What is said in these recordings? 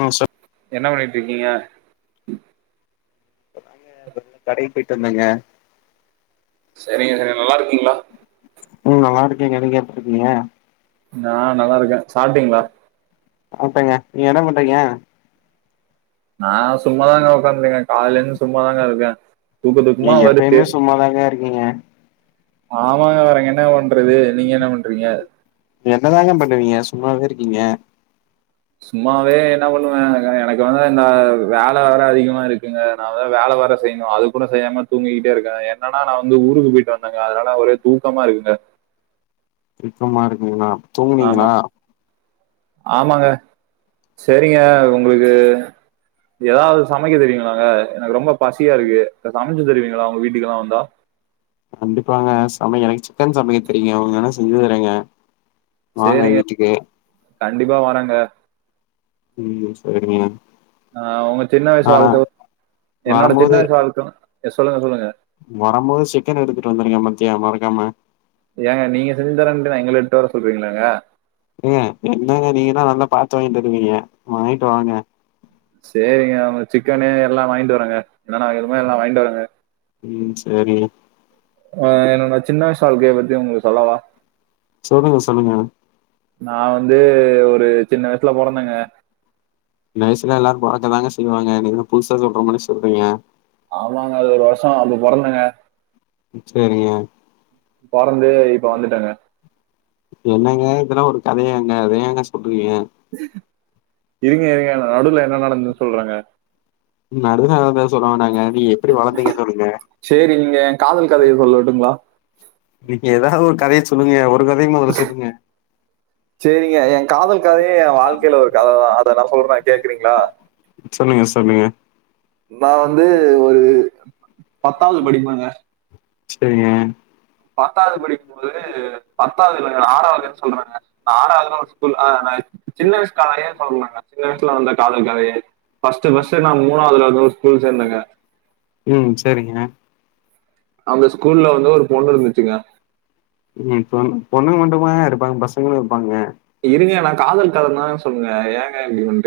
ஆ சொ என்ன பண்ணிட்ருக்கீங்க இப்ப கடைக்கு பொயிட்டு வந்தங்க செரிங்க செரி நல்லா இருக்கீங்ளா ம் நல்லா இருக்கேங்க நீங்க எப்டி இருக்கீங்க நா நல்லா இருக்கே சாப்ட்டீங்ளா சாப்ட்டங்க நீங்க என்ன பண்றீங்க நா சும்மா தாங்க உக்காந்துகே கால்ல இருந்து சும்மா தாங்க இருக்கே தூக்க தூக்கமா நீங்க வருது எப்பயுமே சும்மாதாங்க இருக்கீங்க ஆமாங்க வேற இங்க என்ன பண்றது நீங்க என்ன பண்றீங்க என்னதாங்க பண்ணுவீங்க சும்மாவே இருக்கீங்க சும்மாவே என்ன பண்ணுவே எ எனக்கு வந்து இந்த வேல வேற அதிகமா இருக்குங்க நா வேற வேல வேற செய்யணு அது கூட செய்யாம தூங்கி கிட்டே இருக்கே என்னனா நா வந்து ஊருக்கு பொயிட்டு வந்தங்க அதுனால ஒரு தூக்கமா இருக்குங்க தூக்கமா இருக்குங்களா ஆமா ஆமாங்க சேரிங்க உங்களுக்கு ஏதாவது சமைக்க தெரியுங்களாங்க எனக்கு ரொம்ப பசியா இருக்கு சமச்சு தருவீங்களா உங்க வீட்டுக்கெல்லாம் வந்தா கண்டிப்பாங்க சமைய எனக்கு சிக்கன் சமைக்க தெரியங்க உங்க என்னா செஞ்சு தரங்க வாங்க சரிங்க வீட்டுக்கு கண்டிப்பா வறங்க ம் சேரிங்க ஆ உங்க சின்ன வயசு வாழ்க்கை என்னோட சின்ன வரம்போது வயசு வாழ்க்கை சொல்லுங்க சொல்லுங்க வரும்போது சிக்கன் எடுத்துட்டு வந்துருங்க மத்தியா மறக்காம ஏங்க நீங்க செஞ்சி தரேன்ட்டு எங்கள எடுத்துட்டு வர சொல்றீங்களாங்க ஏங்க என்னங்க நீங்க தான் நல்லா பார்த்த வாங்கி தருவீங்க வாங்கிட்டு வாங்க சேரிங்க அவங்க சிக்கனுே எல்லாம் வாங்கிட்டு வரங்க என்னன்னா எதுமே எல்லாம் வாங்கிட்டு வரங்க ம் சேரிங்க ஆ என்னோட சின்ன வயசு வாழ்கையை பத்தி உங்களுக்கு சொல்லவா சொல்லுங்க சொல்லுங்க நான் வந்து ஒரு சின்ன வயசுல போறந்தேங்க இந்த வயசுல எல்லாரும் பொறக்க தாங்க செய்வாங்க நீ புதுசா சொல்றோ மாரி சொல்றீங்க ஆமாங்க அது ஒரு வருஷம் அப்ப பொறந்தங்க சேரிங்க பொறந்து இப்ப வந்துட்டாங்க என்னங்க இதெல்லாம் ஒரு கதைய ஏங்க அதை ஏங்க சொல்றீங்க இருங்க இருங்க நடுல என்ன நடந்துன்னு சொல்றேங்க நடுல நடந்த த சொல்லுவோன்ங்க நீ எப்படி வளர்ந்தீங்கன்னு சொல்லுங்க செரி நீங்க என் காதல் கதையை சொல்லட்டுங்களா நீங்க ஏதாவது ஒரு கதைய சொல்லுங்க ஒரு கதைய முதல்ல சொல்லுங்க சேரிங்க என் காதல் கதையும் என் வாழ்க்கையில ஒரு கதை தான் அத நான் சொல்றேன் கேக்குறீங்களா சொல்லுங்க சொல்லுங்க நான் வந்து ஒரு பத்தாவது படிப்பேங்க சேரிங்க பத்தாவது படிக்கும் போது பத்தாவதுல்ல ஆறாவதுன்னு சொல்றேங்க நா ஆறாவது ஒரு ஸ்கூல் ஆ ந என் சின்ன வயசுல கதயே சொல்லாங்க சின்ன வயசுல வந்த காதல் கதையே ஃபஸ்ட் ஃபஸ்ட் நா மூாவது ஸ்கூல் சேர்ந்தங்க ம் சேரிங்க அந்த ஸ்கூல்ல வந்து ஒரு பொண்ணு இருந்துச்சுங்க பொ பொண்ணுங்க மட்டுமா இருப்பாங்க பசங்களும் இருப்பாங்க இருங்க நான் காதல் கத தான் சொல்லுங்க ஏங்க இப்டி வந்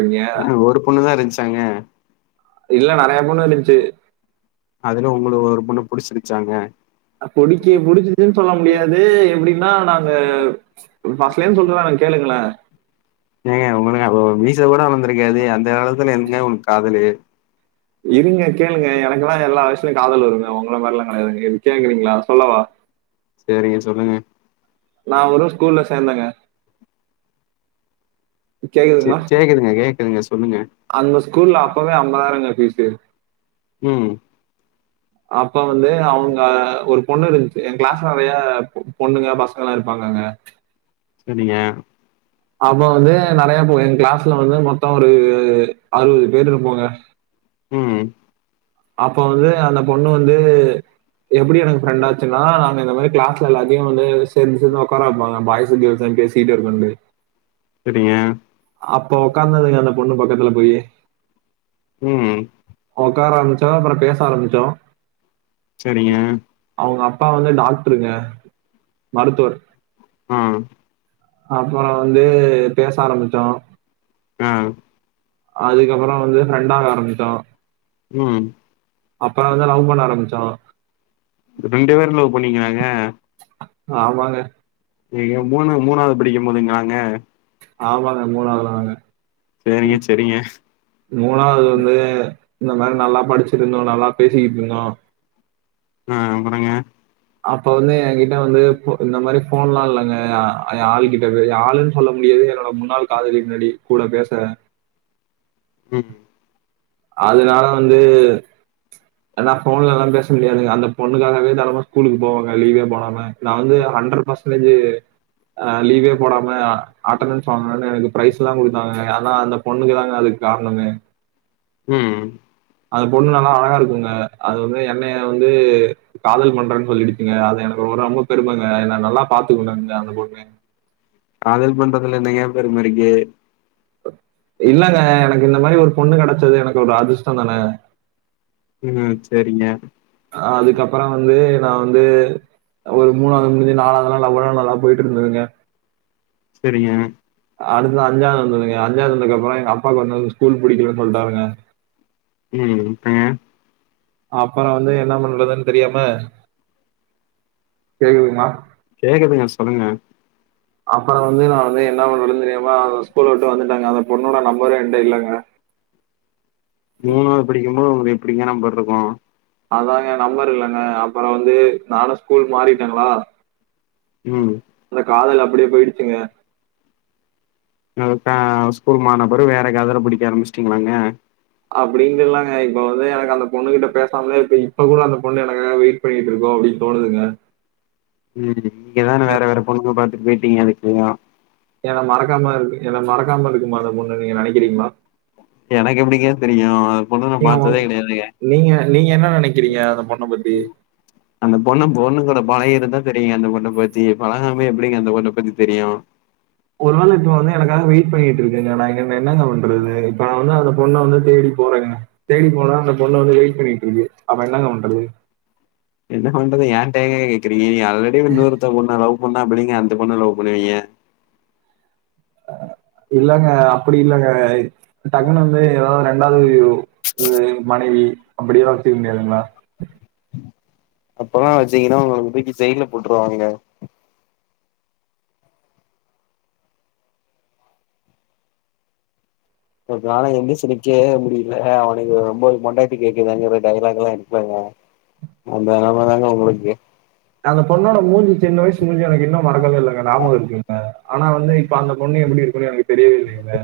ஒரு பொண்ணு தான் இருந்துச்சாங்க இல்ல நெறைய பொண்ணு இருந்துச்சு அதுல உங்களுக்கு ஒரு பொண்ணு புடிச்சிருச்சாங்க புடிக்கி புடிச்சதுன்னு சொல்ல முடியாது எப்டின்னா நாங்க ஃபசலென்னு சொல்றன் கேளுங்களன் ஏங்க உங்களுக்கு அப்ப மிசை கூட வளர்ந்திருக்காது அந்த காலத்துல என்னங்க உங்களுக்கு காதலு இருங்க கேளுங்க எனக்கேல்லாம் எல்லா வயலயையும் காதல வருங்க உங்கள மாரில்லா கடையாதுங்கது கேக்குறீங்களா சொல்லவா சேரிங்க சொல்லுங்க நான் ஓரு ஸ்கூல்ல சேர்ந்தேங்க கேக்குதுங்களா கேக்குதுங்க கேக்குதுங்க சொல்லுங்க அந்த ஸ்கூல்ல அப்பவே ஐம்பதாயிரங்க ஃபீஸு ம் அப்ப வந்து அவங்க ஒரு பொண்ணு இருந்துச்சு எ கிளாஸ்ல நெறைய பொண்ணுங்க பசங்கல்லா இருப்பாங்கங்க சரிங்க அப்ப வந்து நெறைய போ எங்க கிளாஸ்ல வந்து மொத்த ஒரு அறுபது பேர் இருப்போங்க ம் அப்போ வந்து அந்த பொண்ணு வந்து எப்டி எனக் ஃப்ரெண்ட் ஆச்சுன்னா நாங்க இந்த மாரி கிளாஸ் எல்லாத்தையு வந்து சேர்ந்து சேர்ந்து உக்கார‌‌வைப்பாங்க பாய்ஸ் கேள்ஸ்னு பேசீட்டு இருக்கண்டு சரிங்க அப்ப உட்காந்ததுங்க அந்த பொண்ணு பக்கத்துல போயி ம் உக்கார ஆரம்பிச்சோ அப்றோ பேச ஆரம்பிச்சோ சரிங்க அவங்க அப்பா வந்து டாக்ருங்க மருத்துவர் ம் அப்பறோ வந்து பேச ஆரம்பிச்சோ ம் அதுக்கப்பறோ வந்து ஃப்ரெண்டாக ஆரம்பிச்சோ ம் அப்பறோ வந்து லவ் பண்ண ஆரம்பிச்சோ ரெண்டு பேரு லவ் பண்ணீங்களாங்க ஆமாங்க நீ மூணு மூணாவது படிக்கும் போதுங்களாங்க ஆமாங்க மூணாவது தாங்க சேரிங்க சேரிங்க மூணாவது லர்ந்து இந்த மாரி நல்லா படிச்சிட்ருந்தோ நல்லா பேசிட் இருந்தோ ம் அப்றங்க அப்ப வந்து ஏ கிட்ட வந்து இந்த மாரி ஃபோன்லா இல்லங்க ஆள்கிட்ட ஆளுன் னு சொல்ல முடியாது என்னோட முன்னாள் காதலி பின்னாடி கூட பேச ம் அதுனால வந்து அதா போன்லல்லா பேச முடியாதுங் அந்த பொண்ணுக்காகவே தெனமு ஸ்கூலுக்கு போவங்க லீவே போடாம நா வந்து ஹண்டரட் பர்சன்டேஜூ அ லீவே போடாம அட்டணன்ஸ் வாங்னனு எனக் பிரைஸ்ல்லா குடுத்தாங்க ஆனா அந்த பொண்ணுங் தாங்க அதுக் காரணமே ம் ம் அது பொண்ணு நல்லா அழகா இருக்குங்க அது வந்து எண்ணெய வந்து காதல் பண்றேன்னு சொல்லிடுச்சுங்க அது எனக்கு ஒரு ரொம்ப பெருமைங்க என்ன நல்லா பாத்துக்குங்க அந்த அந்த பொண்ணு காதல் பண்றதுல என்னங்க பெருமருக்கு இல்லங்க எனக்கு இந்த மாரி ஒரு பொண்ணு கெடைச்சது எனக் ஒரு அதிஷ்டந்தான ம் சேரிங்க அதுக்கப்றோ வந்து நா வந்து ஒரு மூணாவது முடிஞ்சு நாலாவது நாள் லவ்வளா நல்லா போயிட்டு இருந்ததுங்க சரிங்க அடுத்தது அஞ்சாவது வந்துதுங்க அஞ்சாவது வந்ததுக்ப்றோ எங்கப்பாக்கு வந்து ஸ்கூல் புடிக்கலனு சொல்ட்டாருங்க ம் அப்புற வந்து என்ன பண்றதுன்னு தெரியாம கேக்குது மா கேக்குதுங்க சொல்லுங்க அப்புற வந்து நா வந்து என்ன பண்றதுன்னு தெரியாம அந்த ஸ்கூல விட்டு வந்துட்டேங்க அந்த பொண்ணோட நம்பரு என்ட இல்லங்க மூணாவது படிக்கும்போது உங்களுக்கு எப்டிங்க நம்பர் இருக்கு அதாங்க நம்பர் இல்லங்க அப்றோ வந்து நானு ஸ்கூல் மாறிட்டேங்களா ம் அந்த காதல் அப்டியே போயிடுச்சுங்க அ இப்ப ஸ்கூல் மாற்னபெறகு வேற காதல புடிக்க ஆரம்பிச்சுடிங்களாங்க அப்டின் இல்லங்க இப்ப வந்து எனக்கு அந்த பொண்ணு கிட்ட பேசாமலே இப்ப இப்ப கூட அந்த பொண்ணு எனக்காக வெயிட் பண்ணிட்ருக்கோ அப்டின் தோணுதுங்க ம் இங்க தானே வேற என் வேற பொண்ணுங்க பாத்துட்டு போயிட்டீங்க அதுக்குள்ளேயு என்ன மறக்காம இரு என்ன மறக்காம இருக்குமா அந்த பொண்ணு நீங்க நெனக்கிறீங்களா எனக்கு எப்டிங்க தெரியு அந்த பொண்ண நா நீங்க உங் பாத்ததே கெடயாதுங்க நீங்க நீங்க என்ன நெனக்கிறீங்க அந்த பொண்ண பத்தி அந்த பொண்ண பொண்ணு கூட பழகி இருந்தா தெரியுங்க அந்த பொண்ண பத்தி பழகாமே எப்டிங்க அந்த பொண்ண பத்தி தெரியு ஒரு வேள இப்ப வந்து எனக்காக வெயிட் பண்ணிட்டு இருக்குங்க நா இங்க இருந்து என்னங்க பண்றது இப்ப நா வந்து அந்த பொண்ண வந்து தேடி போறேங்க தேடி போனா அந்த பொண்ணு வந்து வெயிட் பண்ணிட்ருக்கு அப்ப என்னங்க பண்றது என்ன பண்றது ஏன்ட ஏங்க கேக்குறீங்க நீங்க அல்ரெடி இன்னோருத்த பொண்ண லவ் பண்ணா எப்டிங்க அந்த பொண்ண லவ் பண்ணுவீங்க இல்லங்க அப்டி இல்லங்க டக்குனு வந்து ஏதாவது ரெண்டாவது மனைவி அப்டி எல்லா வச்சிக்க முடியாதுங்களா அப்பல்லா வச்சுக்கீனா உங்கள துக்கி ஜெயில்ல போட்ருவாங்கங்க ஒர்த நாள எந்துச்சு நிக்கவே முடில அவுனுக்கு ஒம் போது பொண்டாட்டி கேக்குதாங்கிற டைலாக்லா இருக்குலங்க அந்த நெலம தாங்க ஒங்களுக்கு அந்த பொண்ணோட மூஞ்சு சின்ன வயசு மூஞ்சி எனக்கு இன்னோ மறக்கவே இல்லங்க நாபகோ இருக்குங்க ஆனா வந்து இப்ப அந்த பொண்ணு எப்டி இருக்குனு எனக்கு தெரியவே இல்லைங்க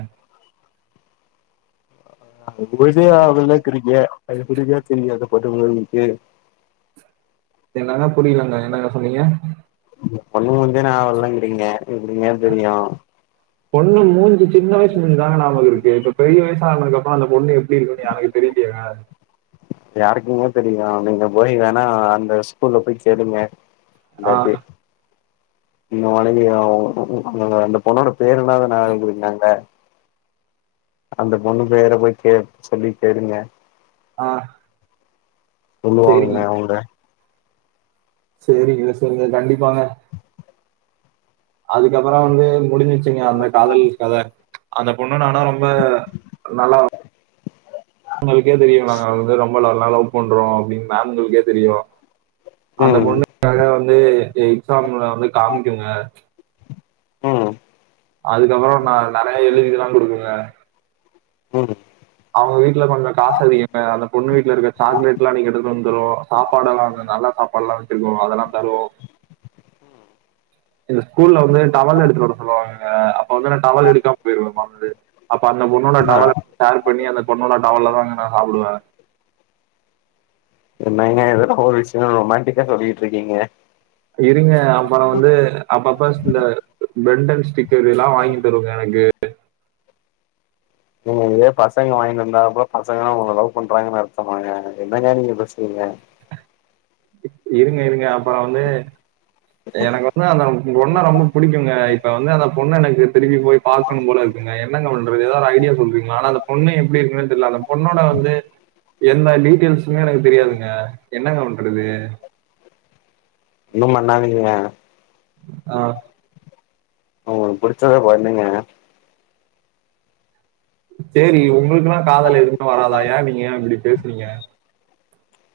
அ அத போய்ட்டு ஆவலாக்கிரீங்க அதப்புடிங்க தெரியாத போய்டு ஒங்களுக்கு என்னங்க புரிலங்க என்னங்க சொன்னீங்க பொண்ணு முஞ்சே நாவ இல்லங்கிறிங்க எப்டிங்க தெரியு பொண்ணு மூஞ்சி சின்ன வயசுல இந்து தாங்க நாபகோ இருக்கு இப்ப பெரிய வயசு ஆனதுக்கு அப்றோ அந்த பொண்ணு எப்டி இருக்குன்னு எனக்கு தெரியலையேங்க யாருக்குங்க தெரியு நீங்க போய் வேணா அந்த ஸ்கூல்ல போய் கேளுங்க ஆ, இந்தாட்டி நீங்க வணங்கி தா ஆகணு [unintelligible] பொண்ணோட பேருன்னாது [unintelligible] இருக்காங்க அந்த பொண்ண பேர போய் கே சொல்லி தேடுங்க ஆ சொல்லுவாங்க சரிங்க. அவுங்க சேரிங்க சேரிங்க கண்டிப்பாங்க அதுக்கப்பறோ வந்து முடிஞ்சுருச்சுங்க அந்த காதல் கத அந்த பொண்ணு நானு ரொம்ப நல்லா உங்களுக்கே தெரியு நாங்க வந்து ரொம்ப நாளா லவ் பண்றோ அப்டின் மேம்களுக்கே தெரியு அந்த ம் பொண்ணுகாக வந்து எ எக்ஸாம்ல வந்து காமிக்குங்க ம் அதுக்கப்றோ ந நெறையா எழுதில்லா குடுக்குங்க ம் அவுங்க வீட்ல கொஞ்சோ காசு அதிகங்க அந்த பொண்ணு வீட்டுலயிருக்க சாக்லேட்லா அன்னைக் எடுத்வந் தரு சாப்பாடெல்லா அங்க நல்லா சாப்பாட்லா வெச்சிருக்கு அதெல்லா தரு இந்த ஸ்கூல்ல வந்து டவல் எடுத்துட்டு வர சொல்லுவாங்கங்க அப்ப வந்து நா டவல் எடுக்காம போயிருவே மறந்து அப்ப அந்த பொண்ணோட ஆ டவல ஷேர் பண்ணி அந்த பொண்ணோட டவல்ல தாங்க நா சாப்டுவ என்னங்க இதெல்லா ஒரு விஷியோ ரொமேண்டிக்கா சொல்லிட்ருக்கீங்க இருங்க அப்றோ வந்து அப்பப்ப இந்த பெண்டன் ஸ்டிக்கர் இதலா வாங்கிதருங்க எனக்கு நீங்க இதே பசங்க வாங்கினுவந்தா கூட பசங்களா உங்கள லவ் பண்றாங்கன் அர்த்தமாங்க என்னங்க நீங்க பேசுறீங்க இருங்க இருங்க அப்றோ வந்து எனக்கு வந்து அந்த பொண்ண ரொம்ப புடிக்குங்க இப்ப வந்து அந்த பொண்ண எனக்கு திருப்பி போய் பாக்கணும் போல இருக்குங்க என்னங்க பண்றது ஏதாவது ஒரு ஐடியா சொல்றீங்ளா ஆனா அந்த பொண்ணு எப்டி இருக்குனு தெரில அந்த பொண்ணோட வந்து எந்த டீட்டெயில்ஸூமே எனக்கு தெரியாதுங்க என்னங்க பண்றது ஒன்னும் பண்ணாதீங்க ஆ உங்களுக்கு புடுச்சத பண்ணுங்க சேரி உங்களுக்கெல்லா காதல் எதுமே வராதா ஏ நீங்க ஏ இப்டி பேசுறீங்க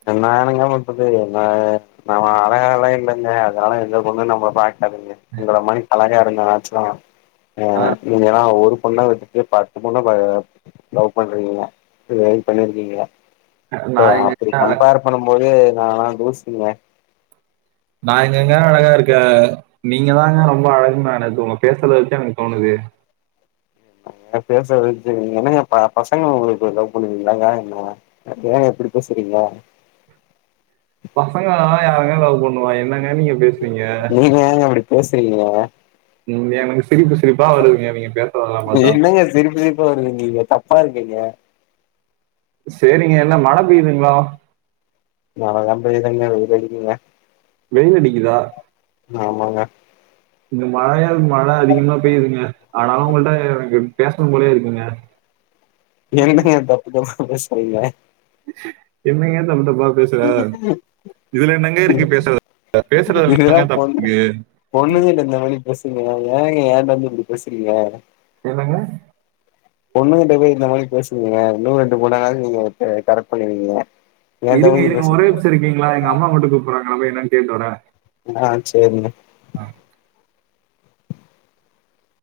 என்னானுங்க லவ் பன்றது என்ன நா அழகலா இல்லங்க அதனால எந்த பொண்ணு நம்ள பா குதுங்க உங்கள மானி அழகா இருந்தனாச்சு அ நீங்களா ஒரு பொண்ண விட்டுட்டு பத்து பொண்ண பா லவ் பண்றீங்க இது வரைக்கு பண்ணிருக்கீங்ளா ஆஹ் ஓ நான் எங்க அப்டி பண்ணும் போது நான் லா தூசிங்க நா எங்கங்க அழகா இருக்கே நீங்க தாங்க ரொம்ப அழகுன் நா நேத்து உங்க பேசுறத வச்சு எனக்கு தோணுது அ பேசறத வச்சு என்னங்க ப்ப பசங்க உங்களுக்கு லவ் பண்ணுவீங்க ஏங்க [unintelligible] ஏங்க இப்டி பேசுறீங்க பசங்களால யாருங்க லவ் பண்ணுவா என்னங்க நீங்க பேசுறீங்க நீங்க ஏங்க அப்டி பேசுறீங்க ம் எனக்கு சிரிப்பு சிரிப்பா வருதுங்க நீங்க பே என்னங்க சிரிப்பு சிரிப்பா வருதுங்ரீங்க தப்பா இருக்குங்க சேரிங்க என்ன மழ பெய்துங்ளா மழலா பெய்லங்க வெயில் அடிக்குதுங்க வெயில் அடிக்குதா ஆமாங்க இங்க மழயா மழ அதிகமா பெய்யுதுங்க ஆனாலு உங்கள்ட்ட எனக்கு பேசணு போலயே இருக்குங்க என்னங்க தப்பு தப்பா பேசரிங்க என்னங்க தப்பு தப்பா பேசுற? [unintelligible] இதுல என்னங்க இருக்கு பேசுறது? பேசுறதுல இதுக்குதா என்னங்க தப்பு பொண்ணு இருக்கு? பொண்ணுங் பேசுங்க ஏங்க ஏன்ட்ட வந்து இப்டி பேசுறீங்க என்னங்க பொண்ணுகட்ட போய் இந்த மாரி பேசுங்கங்க இன்னு ரெண்டு பொண்ணாவாது நீங்க த் கரெக்ட் பண்ணிருவீங்க இருங்க இங்க ஒரே நிம்சோ இருக்கீங்ளா எங்க அம்மா மட்டு கூப்பறாங்க நா போய் என்னன் கேட்டு வரே ஆ சேரிங்க